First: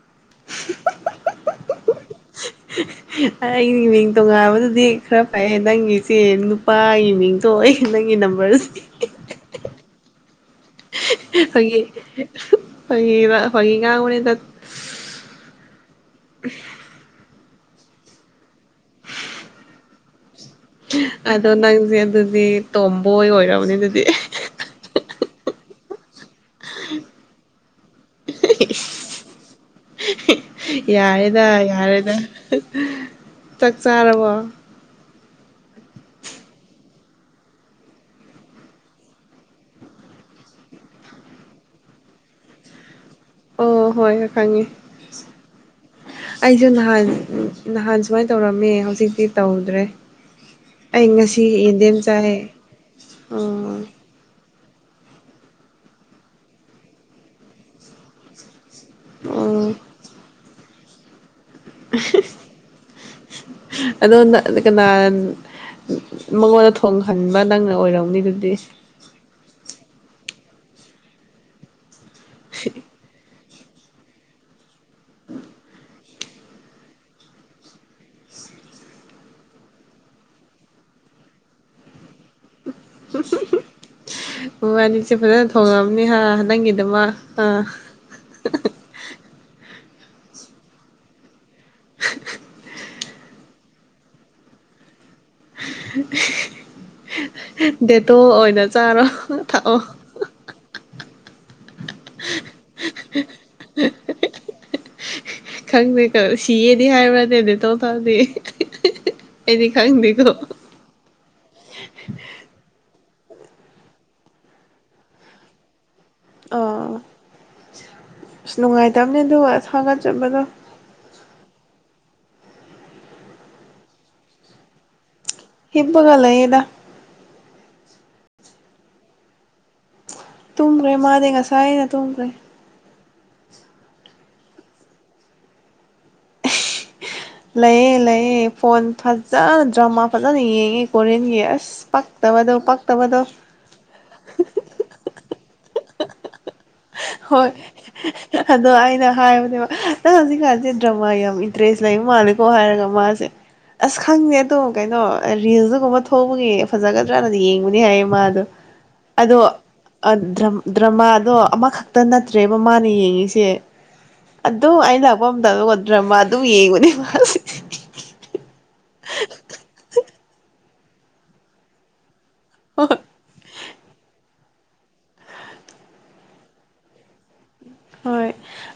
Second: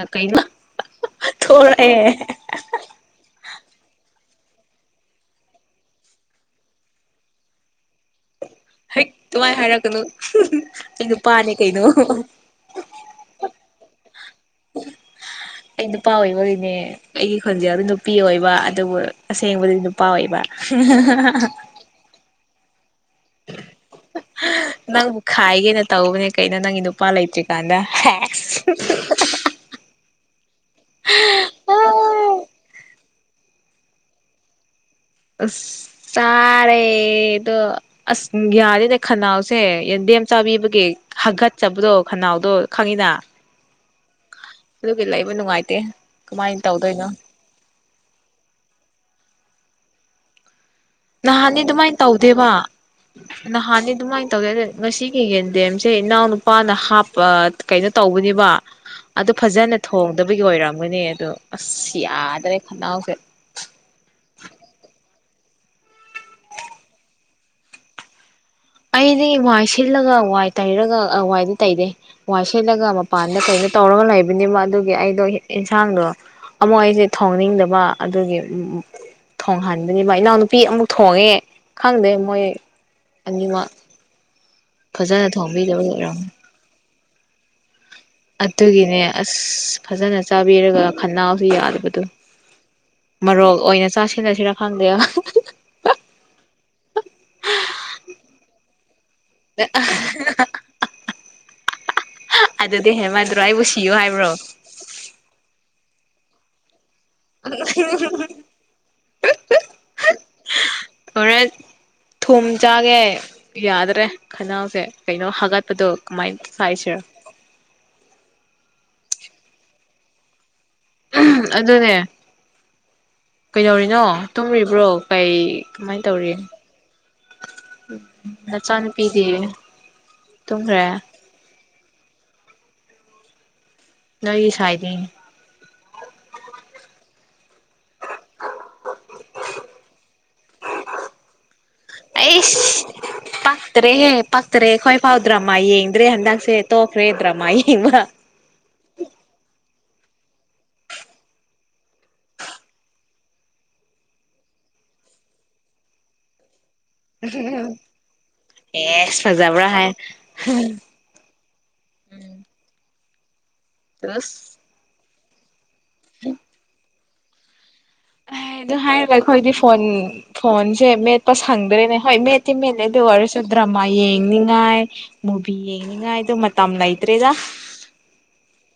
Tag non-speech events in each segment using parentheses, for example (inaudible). ꯑ ꯀꯩꯅ‌ꯣ ꯊꯣꯛꯔꯛꯑꯦ ꯑꯩꯒꯤ ꯃꯤꯡ ꯇꯣꯉꯥꯟꯕꯗꯨꯗꯤ ꯈꯔ ꯐꯩꯑꯦ ꯅꯪꯒꯤꯁ‌ꯦ ꯅꯨꯄꯥꯒꯤ ꯃꯤꯡ ꯇ‌ꯣ ꯑꯩꯒꯤ ꯅꯪꯒꯤ ꯅꯝꯕꯔꯁ‌ꯦ ꯍꯦꯛ ꯑꯗꯨꯃꯥꯏꯅ ꯍꯥꯏꯔꯛꯀꯅꯨ ꯅꯨꯄꯥꯅꯦ ꯐꯥꯒꯤ ꯀꯩꯅꯣ ꯐꯥꯒꯤꯒ ꯐꯥꯒꯤ ꯉꯥꯡꯕꯅꯤꯗ ꯑꯩ ꯅꯨꯄꯥ ꯑꯣꯏꯕꯒꯤꯅꯦ ꯑꯩꯒꯤ ꯈꯣꯟꯖꯦꯜꯗꯤ ꯅꯨꯄꯤ ꯑꯣꯏꯕ ꯑꯗꯨꯕꯨ ꯑꯁꯦꯡꯕꯗꯤ ꯅꯨꯄꯥ ꯑꯣꯏꯕ ꯑꯗꯣ ꯅꯪꯁꯦ ꯑꯗꯨꯗꯤ ꯇꯣꯝꯕꯣꯏ ꯑꯣꯏꯔꯕꯅꯦ ꯑꯗꯨꯗꯤ ꯅꯪꯕꯨ ꯈꯥꯏꯒꯦꯅ ꯇꯧꯕꯅꯦ ꯀꯩꯅꯣ ꯅꯪꯒꯤ ꯅꯨꯄꯥ ꯂꯩꯇ꯭ꯔꯤꯀꯥꯟꯗ (unintelligible) ꯌꯥꯔꯦꯗ ꯌꯥꯔꯦꯗ ꯆꯥꯛ ꯆꯥꯔꯕꯣ ꯑꯁ ꯇꯥꯔꯦꯗ‌ꯣ ꯑꯁ ꯌꯥꯔꯦꯅꯦ ꯈꯅꯥꯎꯁꯦ ꯌꯦꯟꯗꯦꯝ ꯆꯥꯕꯤꯕꯒꯤ ꯍꯥꯒꯠꯆꯕꯗꯣ ꯈꯅꯥꯎꯗꯣ ꯈꯪꯉꯤꯅ ꯑꯣ ꯍꯣꯏ ꯍꯣꯏ ꯈꯪꯉꯦ ꯑꯗꯨꯒꯤ ꯂꯩꯕ ꯅꯨꯡꯉꯥꯏꯇꯦ ꯀꯃꯥꯏꯅ ꯑꯩꯁꯨ ꯇꯧꯗꯣꯏꯅꯣ ꯅꯍꯥꯟ ꯅꯍꯥꯟ ꯁꯨꯃꯥꯏ ꯇꯧꯔꯝꯃꯦ ꯍꯧꯖꯤꯛꯇꯤ ꯇꯧꯗ꯭ꯔꯦ ꯑꯩ ꯅꯍꯥꯟꯗꯤ ꯉꯁꯤ ꯑꯗꯨꯃꯥꯏꯅ ꯌꯦꯟꯗꯦꯝ ꯆꯥꯏꯌꯦ ꯇꯧꯗꯦꯕ ꯑꯣ ꯅꯍꯥꯟꯗꯤ ꯑꯗꯨꯃꯥꯏꯅ ꯇꯧꯗꯦ ꯉꯁꯤꯒꯤ ꯌꯦꯟꯗꯦꯝꯁꯦ ꯏꯅꯥꯎꯅꯨꯄꯥꯅ ꯍꯥꯞꯄ ꯀꯩꯅꯣ ꯇꯧꯕꯅꯤꯕ ꯑꯗꯨ ꯑꯣ ꯐꯖꯅ ꯊꯣꯡꯗꯕꯒꯤ ꯑꯣꯏꯔꯝꯒꯅꯤ ꯑꯗꯣ ꯑꯁ ꯌꯥꯗ꯭ꯔꯦ ꯈꯅꯥꯎꯁꯦ ꯑꯗ‌ꯣ ꯅꯪ ꯀꯅꯥ ꯃꯉꯣꯟꯗ ꯊꯣꯡꯍꯟꯕ ꯅꯪꯅ ꯑꯣꯏꯔꯝꯅꯤ ꯑꯗꯨꯗꯤ ꯑꯩꯗꯤ ꯋꯥꯏ ꯁꯤꯜꯂꯒ ꯋꯥꯏ ꯇꯩꯔꯒ ꯋꯥꯏꯗꯤ ꯇꯩꯗꯦ ꯋꯥꯏ ꯁꯤꯜꯂꯒ ꯃꯄꯥꯟꯗ ꯀꯩ ꯇꯧꯔꯒ ꯂꯩꯕꯅꯦꯕ ꯑꯗꯨꯒꯤ ꯑꯩꯗꯣ ꯏꯟꯁꯥꯡꯗꯣ ꯑꯃꯨꯛ ꯑꯩꯁꯦ ꯊꯣꯡꯅꯤꯡꯗꯕ ꯑꯗꯨꯒꯤ ꯎꯝ ꯎꯝ ꯊꯣꯡꯍꯟꯕꯅ‌ꯦꯕ ꯏꯅꯥꯎꯅꯨꯄꯤ ꯑꯃꯨꯛ ꯊꯣꯡꯉꯦ ꯈꯪꯗꯦ ꯃꯣꯏ ꯑꯅꯤꯃꯛ ꯃ‌ꯣꯏꯕꯥꯟꯅꯤꯁꯨ ꯐꯖꯅ ꯊꯣꯡꯕꯤꯗꯕꯒꯤ ꯊꯣꯡꯉꯝꯃꯅꯤ ꯍꯥ ꯑꯣꯏꯔꯝꯅꯤ ꯅꯪꯒꯤꯗꯃꯛ ꯑꯥ ꯑꯗꯨꯒꯤꯅꯦ ꯑꯁ ꯐꯖꯅ ꯆꯥꯕꯤꯔꯒ ꯈꯅꯥꯎꯁꯨ ꯌꯥꯗꯕꯗꯣ ꯃ‌ꯔꯣꯛ ꯑꯣꯏꯅ ꯆꯥꯁꯤꯜꯂꯁꯤꯔꯥ ꯈꯪꯗꯦꯗ ꯗꯦꯇꯣꯜ ꯑꯣꯏꯅ ꯆꯥꯔꯣ ꯊꯛꯑꯣ (unintelligible) ꯑꯗꯨꯗꯤ ꯍꯦꯟꯃꯟꯗꯔꯣ ꯑꯩꯕꯨ ꯁꯤꯌ‌ꯣ ꯍꯥꯏꯕ꯭ꯔꯣ ꯈꯪꯗꯦ ꯀ‌ꯣ ꯁꯤꯌꯦꯗꯤ ꯍꯥꯏꯕ꯭ꯅꯤ ꯗ‌ꯦꯇ‌ꯣꯜ ꯊꯛꯑꯗꯤ ꯑꯩꯗꯤ ꯈꯪꯗꯦꯀꯣ ꯍ‌ꯣꯏꯔ‌ꯦꯟ ꯊꯨꯝ ꯆꯥꯒꯦ ꯌꯥꯗ꯭ꯔꯦ ꯈꯅꯥꯎꯁꯦ ꯀꯩꯅꯣ ꯍꯥꯒꯠꯄꯗꯣ ꯀꯃꯥꯏꯅ ꯑꯥ ꯁꯥꯏꯁꯤꯔ ꯑꯁ ꯅꯨꯡꯉꯥꯏꯇꯕꯅꯦꯗꯨ ꯍꯥꯒꯠꯆꯕꯗꯣ ꯑꯗꯨꯅꯦ ꯀꯩꯗꯧꯔꯤꯅꯣ ꯇꯨꯝꯔꯤꯕ꯭ꯔꯣ ꯀꯩ ꯀꯃꯥꯏ ꯍꯤꯞꯄꯒ ꯇꯧꯔꯤ ꯂꯩꯌꯦꯗ ꯎꯝ ꯅꯆꯥꯅꯨꯄꯤꯗꯤ ꯇꯨꯝꯈ꯭ꯔꯦ ꯃꯥꯗꯤ ꯉꯁꯥꯏꯅ ꯇꯨꯝꯈ꯭ꯔꯦ ꯅꯣꯏ ꯁꯥꯏꯗꯤ ꯂꯩꯌꯦ ꯂꯩꯌꯦ ꯐꯣꯟ ꯐꯖꯅ ꯗ꯭ꯔꯃꯥ ꯐꯖꯅ ꯌꯦꯡꯉꯦ ꯀꯣꯔꯤꯌꯟꯒꯤ ꯑꯁ ꯇꯕ ꯑꯗꯨ ꯄꯛꯇꯥꯕ ꯄꯛꯇꯔꯦꯍꯦ ꯄꯛꯇꯔꯦ ꯑꯩꯈꯣꯏꯐꯥꯎ ꯗ꯭ꯔꯃꯥ ꯌꯦꯡꯗ꯭ꯔꯦ ꯍꯟꯗꯛꯁꯦ ꯇꯣꯛꯈ꯭ꯔꯦ ꯗ꯭ꯔꯃꯥ ꯍꯣꯏ ꯌꯦꯡꯕ꯫ ꯑꯗꯣ ꯑꯩꯅ ꯍꯥꯏꯕꯅꯦꯕ ꯅꯪ ꯍꯧꯖꯤꯛꯀꯥꯟꯁꯦ ꯗ꯭ꯔꯃꯥ ꯌꯥꯝ ꯏꯟꯇꯔꯦꯁ ꯂꯩꯕ ꯃꯥꯅꯤꯀꯣ ꯍꯥꯏꯔꯒ ꯃꯥꯁꯦ ꯑꯁ ꯈꯪꯗꯦ ꯑꯗꯨꯝ ꯀꯩꯅꯣ ꯔꯤꯜꯁꯒꯨꯝꯕ ꯊꯣꯛꯄꯒꯤ ꯐꯖꯒꯗ꯭ꯔꯅ ꯌꯦꯡꯕꯅꯤ ꯍꯥꯏꯌꯦ ꯃꯥꯗꯣ ꯑꯦꯁ ꯑꯗꯣ ꯐꯖꯕ꯭ꯔꯥ ꯍꯥꯏ ꯗ꯭ꯔꯃꯥꯗꯣ ꯑꯃꯈꯛꯇ ꯅꯠꯇ꯭ꯔꯦꯕ ꯃꯥꯅ ꯌꯦꯡꯉꯁꯦ꯫ ꯇꯁ! ꯑꯗꯨꯝ ꯑꯩꯩꯅ ꯂꯥꯛꯄ ꯃꯇꯝꯗꯣ ꯗ꯭ꯔꯃ ꯑꯗꯨꯝ ꯌꯦꯡꯉꯨꯅꯦ ꯃꯥꯁꯦ꯫ ꯑꯗꯨ ꯍꯥꯏꯔꯒ ꯑꯩꯈꯣꯏꯗꯤ ꯐꯣꯟ ꯐꯣꯟꯁꯦ ꯃꯦꯠꯄ ꯁꯪꯗ꯭ꯔꯦꯅꯦ ꯍꯣꯏ ꯃꯦꯠ ꯇ ꯃꯦ ꯍꯣꯏ ꯗꯤꯋꯥꯔ ꯁꯨꯗ꯭ꯔꯃ ꯌꯦ꯫ ꯌꯦꯡꯅꯤꯡꯉꯥꯏ ꯃꯨꯚꯤ ꯌꯦꯡꯅꯤꯡꯉꯥꯏꯗ ꯃꯇꯝ ꯂꯩꯇ꯭ꯔꯦꯗ ꯍꯣꯏ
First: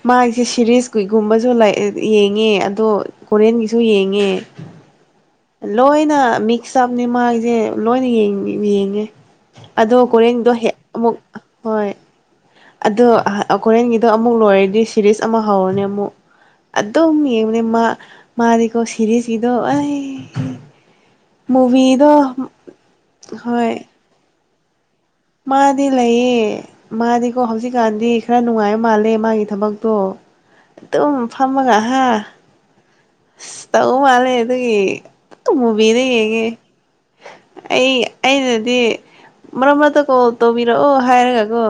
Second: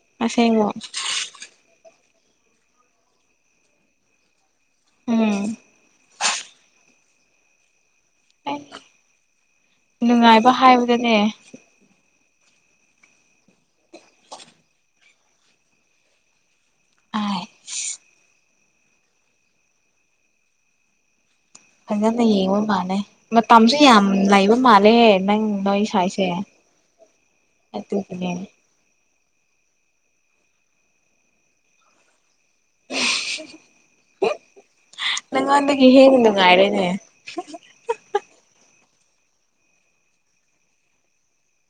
ꯃꯥꯏꯁꯦ ꯑꯁꯦꯡꯕ ꯁꯦꯔꯤꯁ ꯀꯨꯏ ꯨꯝꯕꯁꯨ ꯌꯦꯡꯉꯦ ꯑꯗꯣ ꯀꯣꯔꯤꯌꯟꯒꯤꯁꯨ ꯌꯦꯡꯉꯦ ꯎꯝ ꯂꯣꯏꯅ ꯃꯤꯛꯁ ꯑꯞꯅꯤ ꯃꯥꯒꯤꯁꯦ ꯂꯣꯏꯅ ꯌꯦꯡꯉ꯫ ꯌꯦꯡꯉꯦ ꯑꯗꯣ ꯀꯣꯔꯦꯟꯗꯣ ꯅꯨꯡꯉꯥꯏꯕ ꯍꯦꯛ ꯍꯥꯏꯕꯗꯅꯦ ꯑꯃꯨꯛ ꯍꯣꯏ ꯑꯗꯣ ꯑꯩꯈꯣꯔꯦꯟꯒꯤꯗꯣ ꯑꯃꯨꯛ ꯂꯣꯏꯔꯗꯤ ꯁꯤꯦꯔꯤꯁ ꯑꯃ ꯍꯧꯔꯅꯦ ꯑꯃꯨꯛ ꯑꯗꯨꯝ ꯑꯥꯏ ꯌꯦꯡꯅꯦꯃꯥ ꯃꯥꯔꯤ ꯀꯧꯕ ꯁꯔꯤꯁꯀꯤꯗꯣ ꯑꯩ ꯐꯖꯅ ꯃꯨꯚꯤꯗꯣ ꯌꯦꯡꯉꯨ ꯃꯥꯜꯂꯦ ꯃꯇꯝꯁꯨ ꯍꯣꯏ ꯌꯥꯝ ꯂꯩꯕ ꯃꯥꯜꯂꯦ ꯃꯥꯗꯤ ꯂꯩꯌꯦ ꯃꯥꯗꯤꯀꯣ ꯍꯧꯖꯤꯛꯀꯥꯟꯗꯤ ꯑꯗꯨꯒꯤꯅꯦ ꯈꯔ ꯅꯨꯡꯉꯥꯏꯕ ꯃꯥꯜꯂꯦ ꯃꯥꯒꯤ ꯊꯕꯛ ꯣ (unintelligible) ꯑꯦꯇꯝ ꯐꯥꯝꯃ ꯉ ꯍꯥꯏ ꯑꯁ ꯇꯧ ꯃꯥꯜꯂꯦ ꯑꯗꯨꯒꯤ ꯅꯪꯉꯣꯟꯗꯒꯤ ꯃꯨꯕꯤꯗꯥ ꯍꯦꯟꯅ ꯌꯦꯡꯉꯦ꯫ ꯅꯨꯡꯉꯥꯏꯔꯦꯅꯦ ꯑꯩ ꯑꯩꯅꯗꯤ ꯃꯔꯛ ꯃꯔꯛꯇ ꯀꯣꯜ ꯇꯧꯕꯤꯔꯛꯑꯣ ꯍꯥꯏꯔꯒꯀꯣ꯫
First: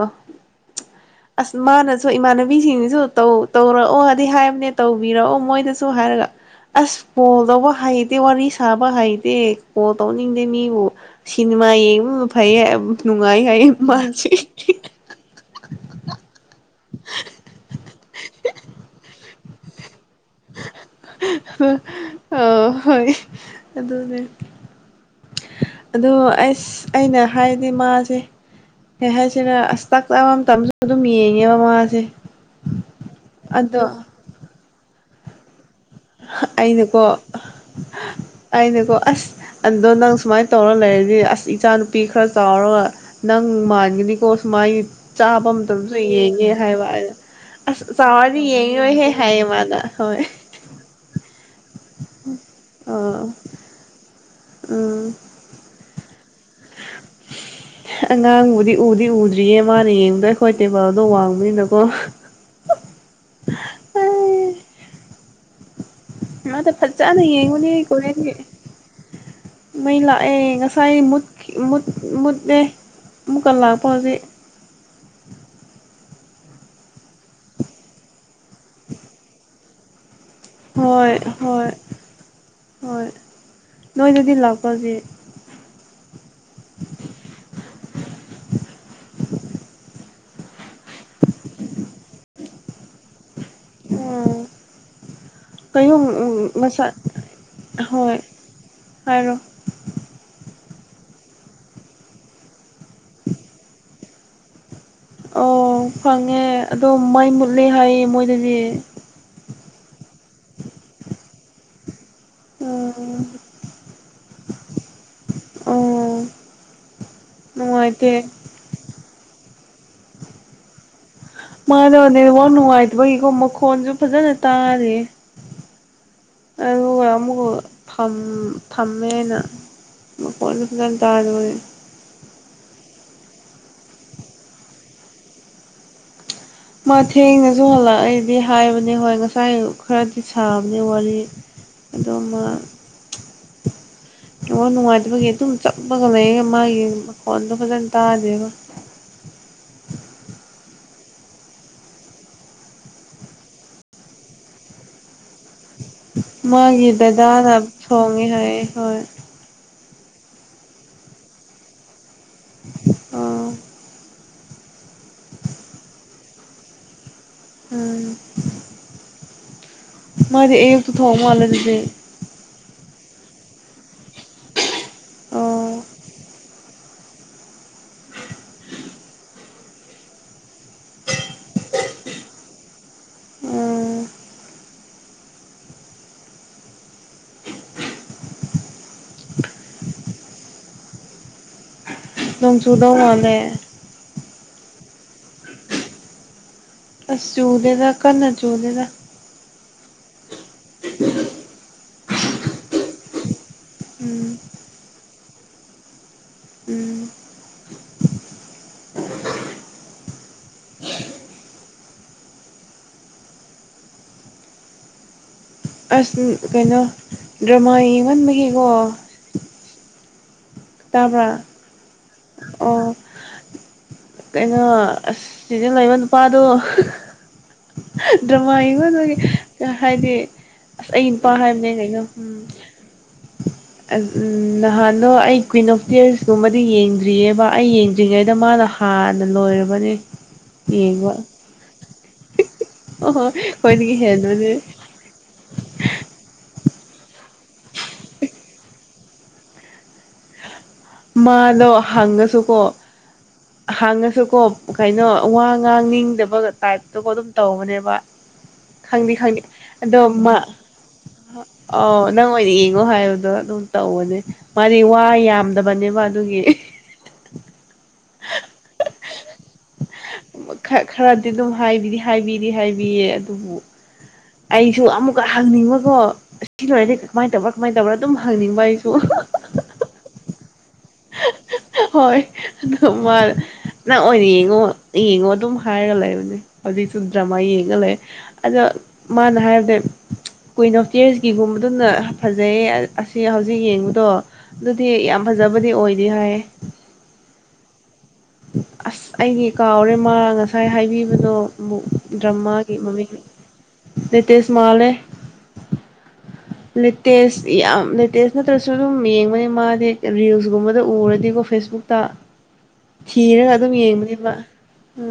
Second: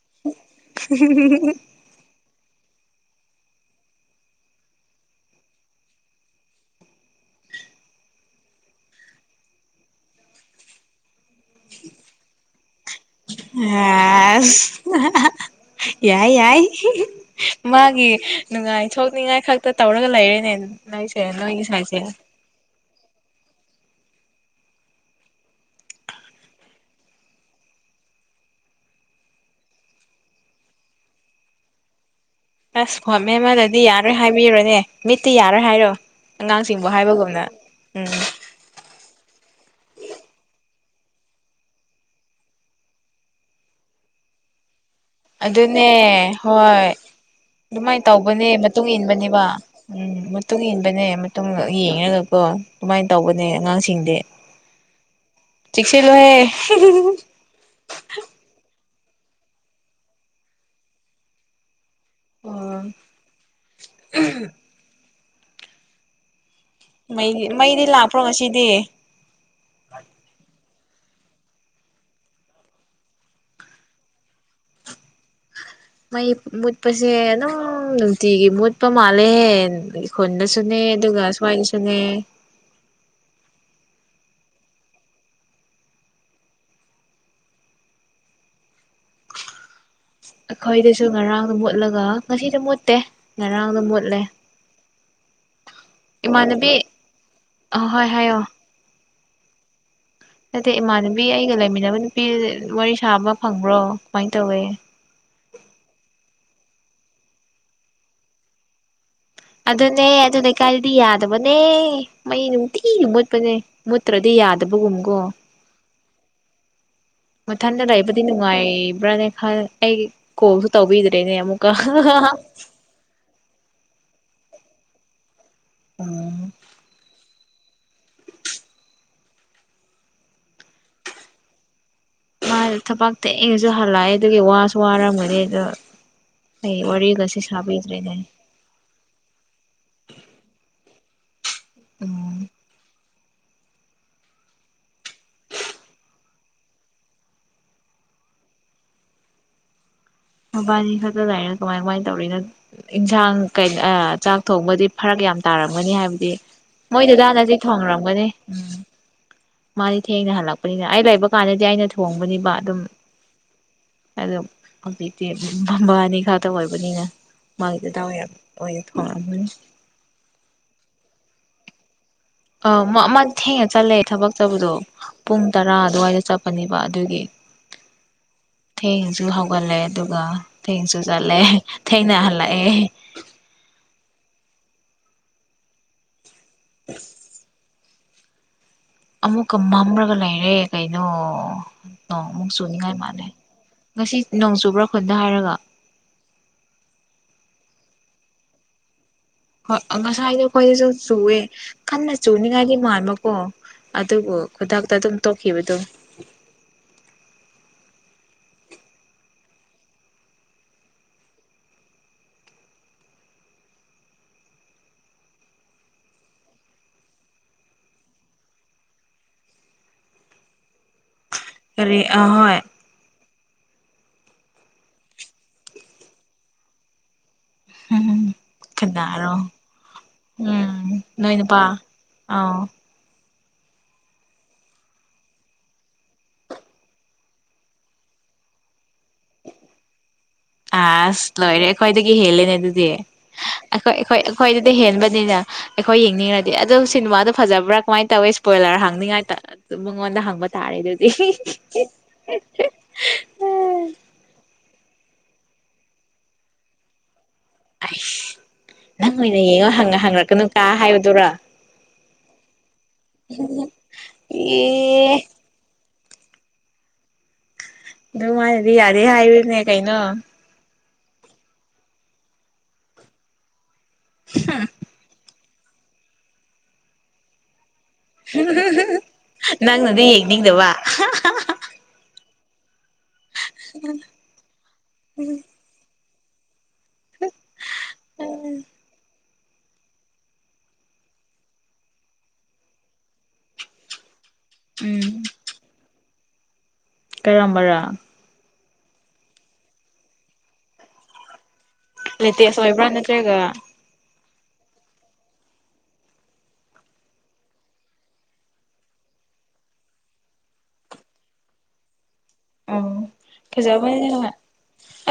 ꯑꯁ ꯃꯥꯅ ꯏꯃꯥꯟꯅꯕꯤꯁꯤꯡꯁꯤꯁꯨꯧ ꯇꯧꯔꯛꯑꯣ ꯑꯩ ꯍꯥꯏꯝꯅꯦ ꯇꯧꯕꯤꯔꯛꯑꯣ ꯃꯣꯏꯗꯁꯨ ꯍꯥꯏꯔꯒ ꯑꯁ ꯀꯣꯜ ꯇꯧꯕ ꯍꯩꯇꯦ ꯋꯥꯔꯤ ꯁꯥꯕ ꯍꯩꯇꯦ ꯀꯣꯜ ꯇꯧꯅꯤꯡꯗꯦ ꯃꯤꯕꯨ ꯁꯤꯟꯃ ꯌꯦꯡꯕꯅꯥ ꯐꯌꯦ ꯑꯁ ꯌꯥꯏ ꯌꯥꯏ ꯃꯥꯒꯤ ꯅꯨꯡꯉꯥꯏꯊꯣꯛꯅꯤꯡꯉꯥꯏ ꯈꯛꯇ ꯇꯧꯔꯒ ꯂꯩꯔꯦꯅꯦ꯫ ꯅꯏꯁꯦ ꯅꯣꯏ ꯁꯥꯏꯁꯦ ꯍꯣ ꯍꯣꯏ ꯑꯗꯨꯅꯦ ꯑꯗꯣ ꯑꯁ ꯑꯩꯅ ꯍꯥꯏꯗꯤ ꯃꯥꯁꯦ ꯀꯔꯤ ꯍꯥꯏꯁꯔ ꯑꯁꯇꯥꯛ ꯇꯥꯕ ꯃꯇꯝꯗ ꯑꯗꯨꯝ ꯌꯦꯡꯉꯦꯕ ꯃꯉꯥꯁꯦ ꯑꯁ ꯐꯣꯟ ꯃꯦꯝꯃꯗꯗꯤ ꯌꯥꯔꯣꯏ ꯍꯥꯏꯕꯤꯕꯅꯦ ꯃꯤꯠꯇꯤ ꯌꯥꯔꯣꯏ ꯍꯥꯏꯌꯣ ꯑꯩꯅꯀꯣ ꯑꯩꯅꯀꯣ ꯑꯁ ꯑꯗꯣ ꯅꯪ ꯁꯨꯃꯥꯏꯅ ꯇꯧꯔ ꯂꯩꯔꯗꯤ ꯑꯁ ꯏꯆꯥꯅꯨꯄꯤ ꯈꯔ ꯆꯥꯎꯔꯒ ꯅꯪ ꯃꯥꯟꯒꯅꯤꯀꯣ ꯁꯨꯃꯥꯏ ꯆꯥꯕ ꯃꯇꯝꯗꯁꯨ ꯑꯗꯨꯅꯦ ꯌꯦꯡꯉꯦ ꯍꯥꯏꯕ ꯍꯣꯏ ꯑꯁ ꯑꯗꯨꯃꯥꯏꯅ ꯆꯥꯎꯋꯥꯔꯗꯤ ꯇꯧꯕꯅꯦ ꯃꯇꯨꯡ ꯌꯦꯡꯉꯤꯣꯏꯍꯦ ꯏꯟꯕꯅꯦꯕ ꯍꯥꯏꯌꯦ ꯃꯥꯅ ꯍꯣꯏ ꯎꯝ ꯃꯇꯨꯡ ꯏꯟꯕꯅꯦ ꯃꯇꯨꯡꯗ ꯌꯦꯡꯉꯒꯀꯣ ꯑꯗꯨꯃꯥꯏꯅ ꯑꯥ ꯇꯧꯕꯅꯦ ꯑꯉꯥꯡꯁꯤꯡꯗꯤ꯫ ꯎꯝ ꯆꯦꯛꯁꯤꯜꯂꯨꯍꯦ ꯍꯤꯍꯤ ꯑꯉꯥꯡꯕꯨꯗꯤ ꯎꯗꯤ ꯎꯗ꯭ꯔꯤꯌꯦ ꯃꯥꯅ ꯌꯦꯡꯕꯗꯣ ꯑꯩꯈꯣꯏ ꯇꯦꯕꯜꯗꯣ ꯋꯥꯡꯕꯅꯤꯅꯀꯣ꯫ ꯑꯣ ꯎꯝ ꯃꯥꯗ ꯐꯖꯅ ꯃꯩꯗꯤ ꯌꯦꯡꯕꯅꯤ ꯃꯩꯗꯤ ꯀꯣꯔꯤꯌꯟ ꯂꯥꯛꯄ꯭ꯔꯣ ꯒꯤ ꯉꯁꯤꯗꯤ ꯃꯩ ꯂꯥꯛꯑꯦ ꯉꯁꯥꯏ ꯃꯨꯠ ꯃꯨꯠꯂꯦ ꯑꯃꯨꯛ ꯂꯥꯛꯄ ꯍꯥꯑꯖꯤꯛ ꯃꯩ ꯃꯨꯠꯄꯁꯦ ꯑꯗꯨꯝ ꯅꯨꯡꯇꯤꯒꯤ ꯃꯨꯠꯄ ꯃꯥꯜꯂꯦ ꯈꯨꯅꯗꯁꯨꯅꯦ ꯍꯣꯏ ꯑꯥꯗꯨꯒ ꯍꯣꯏ ꯁ꯭ꯋꯥꯏꯁꯨꯅꯦ ꯍꯣꯏ ꯅꯣꯏꯗꯗꯤ ꯂꯥꯛꯄꯔ ꯍꯣꯖꯤꯛ ꯑꯩꯈꯣꯏꯗꯁꯨ ꯉꯔꯥꯡ ꯃꯨꯠꯂꯒ ꯉꯁꯤꯗ ꯃꯨꯠꯇꯦ ꯉꯔꯥꯡꯗ ꯃꯨꯠꯂꯦ ꯀꯩꯅꫭ ꯏꯃꯥꯟꯅꯕꯤ ꯃꯁꯥꯏ ꯑꯍꯣꯏ ꯍꯣꯏ ꯍꯥꯏꯔꯣ ꯅꯇꯦ ꯏꯃꯥꯟꯅꯕꯤ ꯑꯩꯒ ꯂꯩꯃꯤꯟꯅꯕ ꯅꯨꯄꯤ ꯋꯥꯔꯤ ꯁꯥꯕ ꯐꯪꯕ꯭ꯔꯣ ꯀꯃꯥꯏ ꯇꯧꯋꯤ ꯑꯣ ꯐꯪꯉꯦ ꯑꯗꯣ ꯃꯩ ꯃꯨꯠꯂꯦ ꯍꯥꯏꯌꯦ ꯃꯣꯏꯗꯗꯤ ꯑꯗꯨꯅꯦ ꯑꯗꯨ ꯂꯩꯀꯥꯏꯗꯨꯗꯤ ꯌꯥꯗꯕꯅꯦ ꯃꯩ ꯅꯨꯡꯇꯤꯒꯤ ꯎꯝ ꯃꯨꯠꯄꯅꯦ ꯃꯨꯠꯇ꯭ꯔꯗꯤ ꯌꯥꯗꯕꯒꯨꯝꯀꯣ ꯑꯣ ꯃꯊꯟꯇ ꯅꯨꯡꯉꯥꯏꯇꯦ ꯂꯩꯕꯨꯗꯤ ꯅꯨꯡꯉꯥꯏꯕ꯭ꯔꯥꯅꯦ ꯈ ꯑꯩ ꯀꯣꯜꯁꯨ ꯇꯧꯕꯤꯗ꯭ꯔꯦꯅꯦ ꯑꯃꯨꯛ ꯃꯥꯗꫭ ꯅꯦꯠꯋꯥꯛ ꯅꯨꯡꯉꯥꯏꯇꯕꯩ ꯀꫭ ꯃꯈꯣꯟꯖꯨ ꯐꯖꯅ ꯇꯥꯗꯦ ꯎꯝ ꯑꯗꯨꯒ ꯑꯃꯨꯛꯀꯥ ꯐꯝ ꯐꯝꯃꯦꯅ ꯃꯈꫭꯟꯖꯨ ꯐꯖꯟ ꯇꯥꯔꯣꯏ ꯃꯥ ꯊꯕꯥꯛ ꯊꯦꯡꯅꯁꯨ ꯍꯜꯂꯛꯑꯦ ꯑꯗꯨꯒꯤ ꯋꯥꯁꯨ ꯋꯥꯔꯝꯒꯅꯤ ꯑꯗꯨ ꯑꯩ ꯃꯥ ꯋꯥꯔꯤꯒꯥꯁꯦ ꯊꯦꯡꯅꯁꯨ ꯁꯥꯕꯤꯗ꯭ꯔꯦꯅꯦ ꯍꯜꯂꯛꯑꯦꯗꯤ ꯍꯥꯏꯕꯅꯦ ꯍꯣꯏ ꯉꯁꯥꯏ ꯑꯈꯔꯗꯤ ꯁꯥꯕꯅꯦ ꯋꯥꯔꯤ ꯑꯗꫭ ꯎꯝ ꯃꯥ ꯅꯦꯋꯥꯛ ꯅꯨꯡꯉꯥꯏꯇꯕꯒꯤ ꯑꯗꯨꯝ ꯆꯞꯄꯒ ꯂꯩꯌꯦ ꯃꯥꯒꯤ ꯃꯈꯣꯟꯗꯣ ꯐꯖꯅ ꯇꯥꯗꯦꯕ ꯃꯕꯥꯅꯤ ꯈꯛꯇ ꯂꯩꯔꯒ ꯀꯃꯥꯏ ꯀꯃꯥꯏꯅ ꯇꯧꯔꯤꯅꫭ ꯏꯟꯁꯥꯡ ꯀꯩ ꯑꯥ ꯆꯥꯛ ꯊꯣꯡꯕꯗꯤ ꯐꯔꯛ ꯌꯥꯝ ꯇꯥꯔꯝꯒꯅꯤ ꯍꯥꯏꯕꯗꯤ ꯃꯥꯒꯤ ꯃꯣꯏꯗꯨꯗ ꯍꯥꯟꯅꯗꯤ ꯗꯗꯥꯅ ꯊꯣꯡꯔꯝꯒꯅꯤ ꯊꯣꯡꯉꯦ ꯍꯥꯏꯌꯦ ꯎꯝ ꯍꯣꯏ ꯃꯥꯗꯤ ꯊꯦꯡꯅ ꯍꯜꯂꯛꯄꯅꯤꯅ ꯑꯩ ꯂꯩꯕ ꯀꯥꯟꯗꯗꯤ ꯑꯩꯅ ꯊꯣꯡꯕꯅꯤꯕ ꯑꯗꯨꯝ ꯑꯣ ꯑꯗꯣ ꯍꯧꯖꯤꯛꯇꯤ ꯃꯥꯃꯅꯤ ꯈꯛꯇ ꯑꯣꯏꯕꯅꯤꯅ ꯃꯥꯒꯤꯗꯤ ꯗꯥꯎ ꯎꯝ ꯌꯥꯝ ꯑꫭꯏꯊꫭꯛꯑꯝꯃꯅꯤ ꯃꯥꯗꯤ ꯑꯌꯨꯛꯇ ꯊꯣꯡꯃꯥꯜꯂꯦ ꯑꯗꯨꯗꯤ ꯑꯥ ꯃꯥ ꯃꯥꯗꯤ ꯊꯦꯡꯅ ꯆꯠꯂꯦ ꯊꯕꯛ ꯆꯠꯄꯗꯣ ꯄꯨꯡ ꯇꯔꯥ ꯑꯣ ꯑꯗꯨꯋꯥꯏꯗ ꯆꯠꯄꯅꯤ ꯑꯗꯨꯒꯤ ꯊꯦꯡꯅꯁꯨ ꯍꯧꯒꯠꯂꯦ ꯑꯗꯨꯒ ꯊꯦꯡꯁꯨ ꯆꯠꯂꯦ ꯊꯦꯡꯅ ꯍꯜꯂꯛꯑꯦ ꯎꯝ (unintelligible) ꯑꯃꯨꯛꯀ ꯃꯥꯝꯔꯒ ꯂꯩꯔꯦ ꯀꯩꯅꯣ ꯅꫭꯡ ꯑꯃꯨꯛ ꯅꯣꯡ ꯆꯨꯅꯤꯡꯉꯥꯏ ꯆꯨꯗꯧ ꯃꯥꯥꯜꯂꯦ ꯃꯥꯜꯂꯦ ꯉꯁꯤ ꯅꯣꯡ ꯆꯨꯕ꯭ꯔꯥ ꯈꯨꯟꯗ ꯍꯥꯏꯔꯒ ꯑꯁ ꯆꯨꯗꯦꯗꯥ ꯀꯟꯅ ꯆꯨꯗꯦꯗꯥ ꯍꯣꯏ ꯉꯁꯥꯏꯗꯣ ꯑꯩꯈꯣꯏꯖꯨ ꯆꯨꯋꯦ ꯀꯟꯅ ꯆꯨꯅꯤꯡꯉꯥꯏꯒꯤ ꯃꯥꯟꯕꯀꯣ ꯎꯝ ꯑꯗꯨꯕꯨ ꯈꯨꯗꯛꯇ ꯑꯗꯨꯝ ꯇꯣꯛꯈꯤꯕꯗꯣ ꯎꯝ ꯑꯁ ꯀꯩꯅꯣ ꯗ꯭ꯔꯃꯥ ꯌꯦꯡꯃꯟꯕꯒꯤꯀꯣ ꯇꯥꯕꯔ ꯀꯔꯤ ꯑꯍꯣꯏ ꯑꯣ ꯀꯩꯅꯣ ꯑꯁ ꯁꯤꯗꯥ ꯂꯩꯕ ꯅꯨꯄꯥꯗꯣ ꯎꯝ ꯗ꯭ꯔꯃꯥ ꯌꯦꯡꯃꯟꯕꯒꯤ ꯀꯅꯥꯔꯣ ꯍꯥꯏꯗꯤ ꯑꯁ ꯎꯝ ꯑꯩ ꯅꯣꯏ ꯅꯨꯄꯥ ꯍꯥꯏꯕꯅꯦ ꯀꯩꯅꯣ ꯎꯝ ꯑꯧ ꯎꯝ ꯅꯍꯥꯟꯅꫭ ꯑꯩꯒꯤ ꯀꯨꯋꯏꯤꯟ ꯑꯣꯐ ꯇꯤꯔꯁꯀꯨꯝꯕꯗꯤ ꯌꯦꯡꯗ꯭ꯔꯤꯌꯦꯕ ꯑꯩ ꯌꯦꯡꯗ꯭ꯔꯤꯉꯩꯗ ꯃꯥꯅ ꯍꯥꯟꯅ ꯂꯣꯏꯔꯕꯅꯦ (unintelligible) ꯑꯁ ꯂꯣꯏꯔꯦ ꯑꯩꯈꯣꯏꯗꯒꯤ ꯍꯦꯜꯂꯦꯅꯦ ꯑꯗꯨꯗꯤ ꯑꯣꯍꯣꯏ ꯑꯩꯈꯣꯏ ꯑꯩꯈꯣꯏꯗꯒꯤ ꯑꯩꯈꯣꯏ ꯍꯦꯟꯕꯅꯦ ꯑꯩꯈꯣꯏꯗꯨꯗꯩ ꯍꯦꯟꯕꯅꯤꯅ ꯑꯩꯈꯣꯏ ꯌꯦꯡꯅꯤꯡꯔꯥꯗꯤ ꯑꯗꯣ ꯁꯤꯅꯤꯃꯥꯗꯣ ꯐꯖꯕ꯭ꯔꯥ ꯀꯃꯥꯏꯅ ꯇꯧꯋꯤ ꯏꯁꯄꯣꯏꯂꯔ ꯍꯥꯡꯅꯤꯡꯉꯥꯏꯇꯥ ꯇꯨꯝ ꯃꯉꫭꯟꯗꯥ ꯍꯪꯕ ꯇꯥꯔꯦ ꯑꯗꯨꯗꯤ ꯃꯥꯗꯣ ꯍꯪꯉꯁꯨꯀꯣ ꯍꯪꯉꯁꯨꯀꯣ ꯀꯩꯅꯣ ꯋꯥ ꯉꯥꯡꯅꯤꯡꯗꯕ ꯇꯥꯏꯞꯇꯥꯀꫭ ꯑꯗꯨꯝ ꯇꯧꯕꯅꯦꯕ ꯈꯪꯗꯦ ꯅꯪ ꯑꯣꯏꯅ ꯈꯪꯗꯦ ꯌꯦꯡꯉꯣ ꯍꯪꯉ ꯑꯗꯣ ꯃꯥ ꯍꯪꯉꯛꯀꯅꯨ ꯀꯥ ꯍꯥꯏꯕꯗꯨꯔꯥ ꯑꯥꯎ ꯅꯪ ꯑꯣꯏꯅ ꯌꯦꯡꯉꯣ ꯍꯥꯏꯕꯗꯣ ꯑꯗꯨꯝ ꯇꯧꯕꯅꯦ ꯃꯥꯗꯤ ꯋꯥ ꯑꯦ ꯌꯥꯝꯗꯕꯅꯦꯕ ꯑꯗꯨꯒꯤ ꯗꯨꯃꯥꯏꯅꯗꯤ ꯌꯥꯗꯦ ꯍꯥꯏꯌꯨꯅꯦ ꯀꯩꯅꯣ ꯈꯔ ꯈꯔꯗꯤ ꯑꯗꯨꯝ ꯍꯥꯏꯕꯤꯗꯤ ꯍꯥꯏꯕꯤꯗꯤ ꯍꯥꯏꯕꯤꯌꯦ ꯑꯗꯨꯕꯨ ꯑꯩꯁꯨ ꯑꯃꯨꯛꯀꯥ ꯍꯪꯅꯤꯡꯕꯀꯣ ꯁꯤꯂꫭꯏꯔꯗꯤ ꯀꯃꯥꯏꯅ ꯇꯧꯔꯥ ꯀꯃꯥꯏ ꯇꯧꯕꯔꯥ ꯑꯗꯨꯝ ꯍꯪꯅꯤꯡꯕ ꯑꯩꯁꯨ ꯅꯪꯅꯗꯤ ꯌꯦꯡꯅꯤꯡꯗꯕ ꯍꯣꯏ ꯑꯗꯨꯃꯥꯅ ꯅꯪ ꯑꯣꯏꯅ ꯌꯦꯡꯉꯣ ꯌꯦꯡꯉꯣ ꯑꯗꯨꯝ ꯍꯥꯏꯔꯒ ꯂꯩꯕꯅꯤ ꯍꯧꯖꯤꯛꯁꯨ ꯗ꯭ꯔꯃꯥ ꯌꯦꯡꯉ ꯂꯩ ꯑꯗ ꯃꯥꯅ ꯍꯥꯏꯕꯗꯤ ꯀꯨꯏꯅ ꯐꯦꯁꯀꯤꯒꯨꯝꯕꯗꯨꯅ ꯐꯖꯩꯌꯦ ꯑꯁꯤ ꯍꯧꯖꯤꯛ ꯌꯦꯡꯕꯗꯣ ꯑꯗꯨꯗꯤ ꯌꯥꯝ ꯎꯝ ꯐꯖꯕꯗꯤ ꯑꯣꯏꯗꯤ ꯍꯥꯏ ꯀꯔꯝꯕꯔꯥ ꯑꯁ ꯑꯩꯗꯤ ꯀꯥꯎꯔꯦ ꯃꯥ ꯉꯁꯥꯏ ꯍꯥꯏꯕꯤꯕꯗꯣ ꯂꯦꯇꯦꯁ ꯗ꯭ꯔꯃꯥꯒꯤ ꯑꯣꯏꯕ꯭ꯔꯥ ꯃꯃꯤꯡ ꯅꯠꯇ꯭ꯔꯒ ꯅꯦꯠꯇꯦ ꯁꯃꯥꯜꯅꯦ ꯂꯦꯇꯦꯁ ꯌꯥꯝ ꯂꯦꯇꯦꯁ ꯅꯠꯇ꯭ꯔꯁꯨ ꯑꯗꯨꯝ ꯌꯦꯡꯕꯅꯤ ꯃꯥꯗꯤ ꯔꯤꯜꯁꯀꯨꯝꯕꯗ ꯎꯔꯗꯤꯀꯣ ꯐꯦꯁꯕꯨꯛ ꯃꯨꯛꯇ ꯎꯝ ꯐꯖꯕꯅꯤ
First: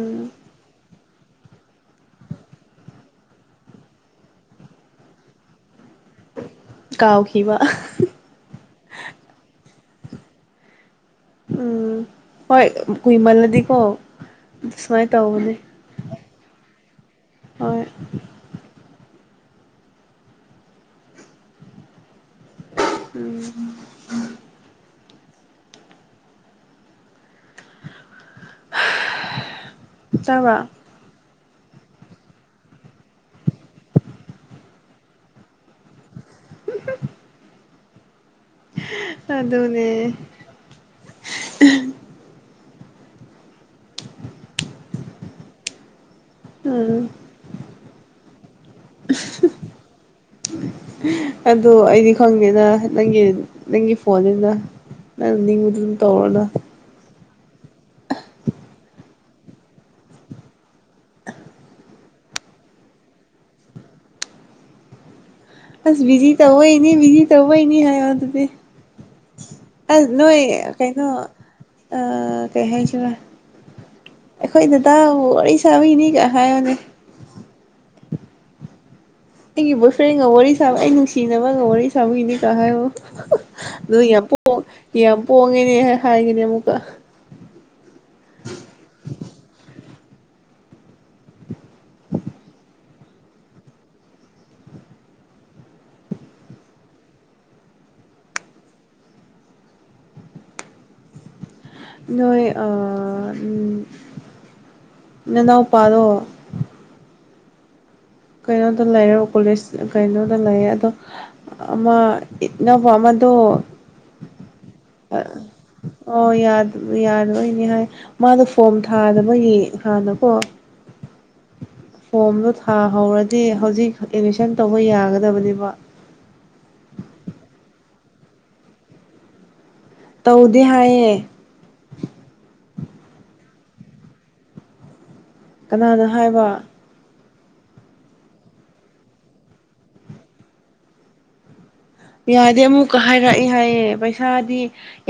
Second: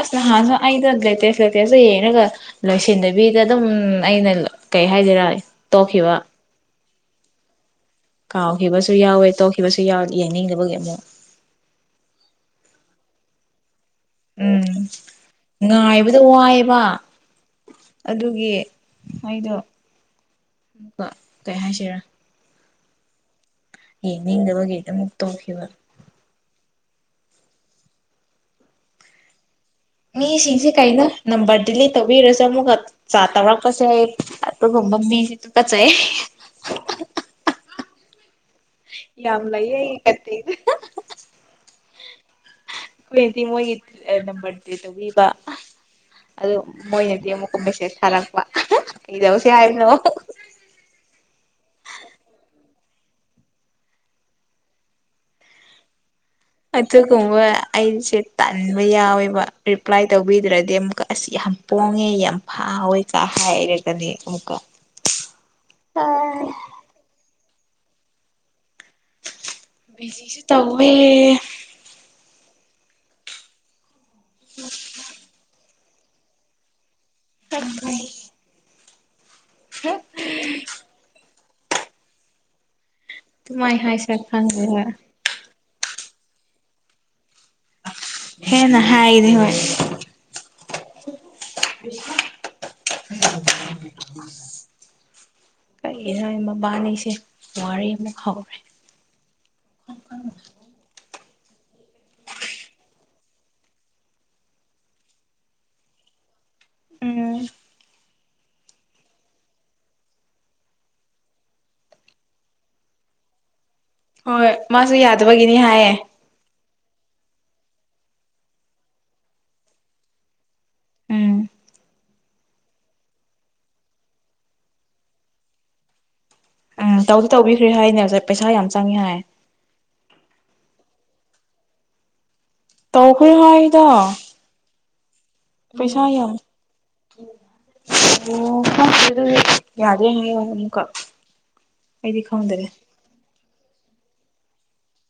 ꯑꯁ ꯅꯍꯥꯟꯁꯨ ꯑꯩꯗ ꯂꯦꯇꯦꯁ ꯂꯩꯦꯇꯦꯁꯇ ꯌꯦꯡꯉꯒ ꯂꯣꯏꯁꯟꯗꯕꯤꯗ ꯑꯗꯨꯝ ꯑꯩꯅ ꯀꯩ ꯍꯥꯏꯗꯔꯥ ꯇꯣꯛꯈꯤꯕ ꯀꯥꯎꯈꯤꯕ ꯋꯥ ꯀꯥꯎꯈꯤꯕꯁꯨ ꯌꯥꯎꯋꯦ ꯇꯧꯈꯤꯕꯁꯨ ꯌꯥꯎ ꯌꯥꯡꯅꯤꯡꯗꯕꯒꯤ ꯑꯃꯨꯛ ꯎꯝ ꯍꯣꯏ ꯀꯨꯏꯃꯜ ꯅꯗꯤ ꯀꯣ ꯎꯝ ꯏꯕ ꯑꯗꯨꯣ ꯋꯥꯏꯑꯕ ꯍꯣꯏ ꯑꯗꯨꯒꯤ ꯑꯩꯗꯣ ꯀꯩ ꯍꯥꯏꯁꯤꯦꯔꯥ ꯎꯝ ꯌꯦꯡꯅꯤꯡꯗꯅꯕꯒꯤꯗꯃꯛ ꯇꯧꯈꯤꯕ ꯇꯥꯕ꯭ꯔꯥ ꯃꯤꯁꯤꯡꯁꯤꯦ ꯀꯩꯅꯣ ꯅꯝꯕꯔ ꯗꯤꯂꯤꯠ ꯇꯧꯕꯤꯔꯁꯨ ꯑꯃꯨꯛꯀ ꯆꯥꯇ ꯇꯧꯔꯛꯄꯁꯦ ꯑꯗꯨꯒꯨꯝꯕ ꯃꯤꯁꯤ ꯇꯨꯀꯆꯩ ꯍ (unintelligible) ꯌꯥꯝ ꯂꯩꯌꯦ ꯑꯩ ꯑꯗꯨꯅꯦ ꯀꯠꯇꯦ ꯀꯨꯏꯗꯤ ꯃꯣꯏꯒꯤ ꯅꯝꯕꯔꯗꯦ ꯇꯧꯕꯤꯕ ꯑꯗꯨ ꯎꯝ ꯃꯣꯏꯅꯗꯤ ꯑꯃꯨꯛꯀ ꯃꯦꯁꯦꯖ ꯊꯥꯔꯛꯄ ꯀꯩꯗꯧꯁꯦ ꯍꯥꯏꯕꯅꯣ ꯑꯗꯨ ꯑꯩꯗꯤ ꯈꯪꯗꯦꯅ ꯅꯪꯒꯤ ꯅꯪꯒꯤ ꯐꯣꯟꯅꯤꯅ ꯅꯪ ꯅꯤꯡꯕꯗꯨ ꯇꯧꯔꯣꯅ ꯑꯗꯨꯒꯨꯝꯕ ꯑꯩꯁꯦ ꯇꯟꯕ ꯌꯥꯎꯋꯦꯕ ꯔꯤꯄ꯭ꯂꯥꯏ ꯇꯧꯕꯤꯗ꯭ꯔꯗꯤ ꯑꯃꯨꯛꯀ ꯑꯁ ꯌꯥꯝ ꯄꯣꯡꯉꯦ ꯌꯥꯝ ꯐꯥꯋꯦꯀꯥ ꯍꯥꯏꯔꯒꯅꯦ ꯑꯃꯨꯛꯀ ꯑꯁ ꯕꯤꯖꯤ ꯇꯧꯕꯩꯅꯤ ꯕꯤꯖꯤ ꯇꯧꯕꯩꯅꯤ ꯍꯥꯏꯑꯣ ꯑꯗꯨꯗꯤ ꯑ ꯅꯣꯏ ꯕꯤꯖꯤꯁꯨ ꯇꯧꯋꯦ ꯀꯩꯅꯣ ꯑ ꯀꯩ ꯍꯥꯏꯁꯤꯔ ꯑꯩꯈꯣꯏꯗꯗꯥ ꯋꯥꯔꯤ ꯁꯥꯕꯤꯅꯤꯒ ꯍꯥꯏꯌꯣꯅꯦ ꯀꯅꯤ (inaudible) ꯑꯩꯒꯤ ꯕꯣꯏ ꯐ꯭ꯔꯦꯟꯒ ꯋꯥꯔꯤ ꯁꯥꯕ ꯑꯩ ꯅꯨꯡꯁꯤꯅꯕꯒ ꯋꯥꯔꯤ ꯁꯥꯕꯒꯤꯅꯦ ꯀ ꯍꯥꯏꯌꯣ ꯇꯨꯃꯥꯏ ꯑꯗꯨ ꯍꯥꯏꯁꯤꯔ ꯌꯥꯝ ꯄꯣꯡ ꯈꯪꯔ (inaudible) ꯌꯥꯝ ꯄꯣꯡꯉꯦꯅꯦ ꯍꯥꯏꯒꯅꯤ ꯑꯃꯨꯛꯀ ꯍꯦꯅ ꯍꯥꯏꯔꯤ ꯍꯣꯏ ꯍ (inaudible) ꯀꯔꯤꯒꯤꯅ ꯃꯕꯥꯅꯤꯁꯦ ꯋꯥꯔꯤ ꯑꯃ ꯍꯥꯎꯔꯦ ꯑꯣ (inaudible) ꯅꯣꯏ ꯑ ꯎꯝ ꯅꯅꯥꯎ ꯄꯥꯔꯣ ꯎꯝ ꯀꯩꯅꯣꯗ ꯂꯩꯔꯦ ꯀꯣꯂꯦꯖ ꯀꯩꯅꯣꯗ ꯂꯩꯔꯦ ꯑꯗꯣ ꯑꯃ ꯏ ꯅꯕ ꯑꯃꯗꯣ ꯍꯣꯏ ꯃꯥꯁꯨ ꯌꯥꯗꯕꯒꯤꯅꯤ ꯍꯥꯏꯌꯦ ꯑꯣ ꯌꯥꯔꯣꯏꯅꯦ ꯍꯥꯏ ꯃꯥꯅ ꯐꯣꯝ ꯊꯥꯗꯕꯒꯤ ꯍꯥꯟꯅꯀꯣ ꯎꯝ ꯐꯣꯝꯗꯣ ꯊꯥꯍꯧꯔꯗꯤ ꯍꯧꯖꯤꯛ ꯑꯦꯠꯃꯤꯁꯟ ꯇꯧꯕ ꯌꯥꯒꯗꯕꯅꯦꯕ ꯎꯝ ꯇꯧꯗꯤ ꯇꯧꯕꯤꯈ꯭ꯔꯦ ꯍꯥꯏꯅꯦ ꯄꯩꯁꯥ ꯌꯥꯝ ꯆꯪꯉꯦ ꯍꯥꯏ ꯇꯧꯗꯦ ꯍꯥꯏꯌꯦ ꯇꯧꯈꯔꯦ ꯍꯥꯏꯗ ꯄꯩꯁꯥ ꯀꯅꯥꯅ ꯌꯥꯝ ꯍꯥꯏꯕ ꯑꯣ (unintelligible) ꯑꯩꯗꯤ ꯌꯥꯗꯦ ꯈꯪꯗꯔꯦ ꯑꯃꯨꯛꯀ ꯍꯥꯏꯔꯛꯏ ꯍꯥꯏꯌꯦ ꯄꯩꯁꯥꯗꯤ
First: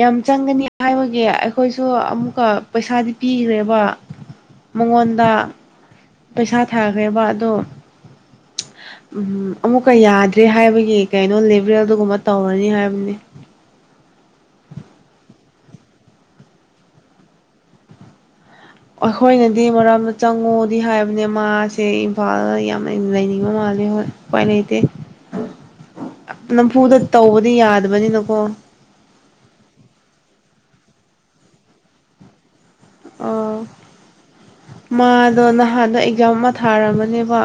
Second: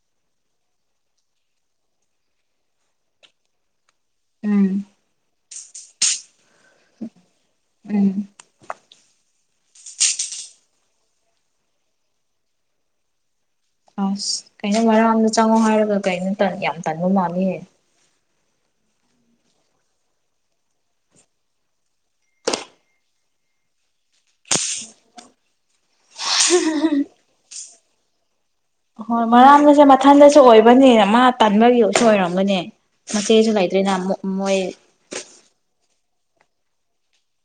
ꯌꯥꯝ ꯆꯪꯒꯅꯤ ꯍꯥꯏꯕꯒꯤ ꯑꯩꯈꯣꯏꯁꯨ ꯑꯃꯨꯛꯀ ꯄꯩꯁꯥꯗꯤ ꯄꯤꯈ꯭ꯔꯦꯕ ꯎꯝ ꯃꯉꯣꯟꯗ ꯄꯩꯁꯥ ꯊꯥꯈ꯭ꯔꯦꯕ ꯑꯗꯣ ꯎꯝ ꯎꯝꯝ ꯑꯃꯨꯛꯀ ꯌꯥꯗ꯭ꯔꯦ ꯍꯥꯏꯕꯒꯤ ꯀꯩꯅꯣ ꯂꯤꯦꯕꯔꯦꯜꯗꯨꯒꯨꯝꯕ ꯇꯧꯔꯅꯤ ꯍꯥꯏꯕꯅꯤ ꯑꯁ ꯀꯩꯅꯣ ꯃꯔꯥꯡꯗ ꯆꯪꯉꯣ ꯍꯥꯏꯔꯒ ꯀꯩꯅꯣ ꯌꯥꯝ ꯇꯟꯕ ꯃꯥꯜꯂꯦ ꯑꯩꯈꯣꯏꯅꯗꯤ ꯃꯔꯥꯝꯗ ꯆꯪꯉꯣꯗꯤ ꯍꯥꯏꯕꯅꯦ ꯃꯥꯁꯦ ꯏꯝꯐꯥꯜ ꯌꯥꯝꯅ ꯂꯩꯅꯤꯡꯕ ꯃꯥꯜꯂꯦ ꯍꯣꯏ ꯎꯄꯥꯏ ꯂꯩꯇꯦ ꯅꯝꯐꯨꯗ ꯇꯧꯕꯗꯤ ꯌꯥꯗꯕꯅꯤꯅꯀꯣ ꯍꯣꯏ ꯃꯔꯥꯝꯗꯁꯨ ꯃꯊꯟꯗꯁꯨ ꯑꯣꯏꯕꯅꯦꯅ ꯃꯥ ꯇꯟꯕꯒꯤ ꯑꯣꯏꯁꯨ ꯑꯣꯏꯔꯝꯒꯅꯦ ꯑ ꯃꯆꯦꯁꯨ ꯂꯩꯇ꯭ꯔꯦꯅ ꯃꯣꯏ ꯃꯥꯗꯣ ꯅꯍꯥꯟꯗꯣ ꯑꯦꯛꯖꯥꯝ ꯑꯃ ꯊꯥꯔꯝꯃꯅꯦꯕ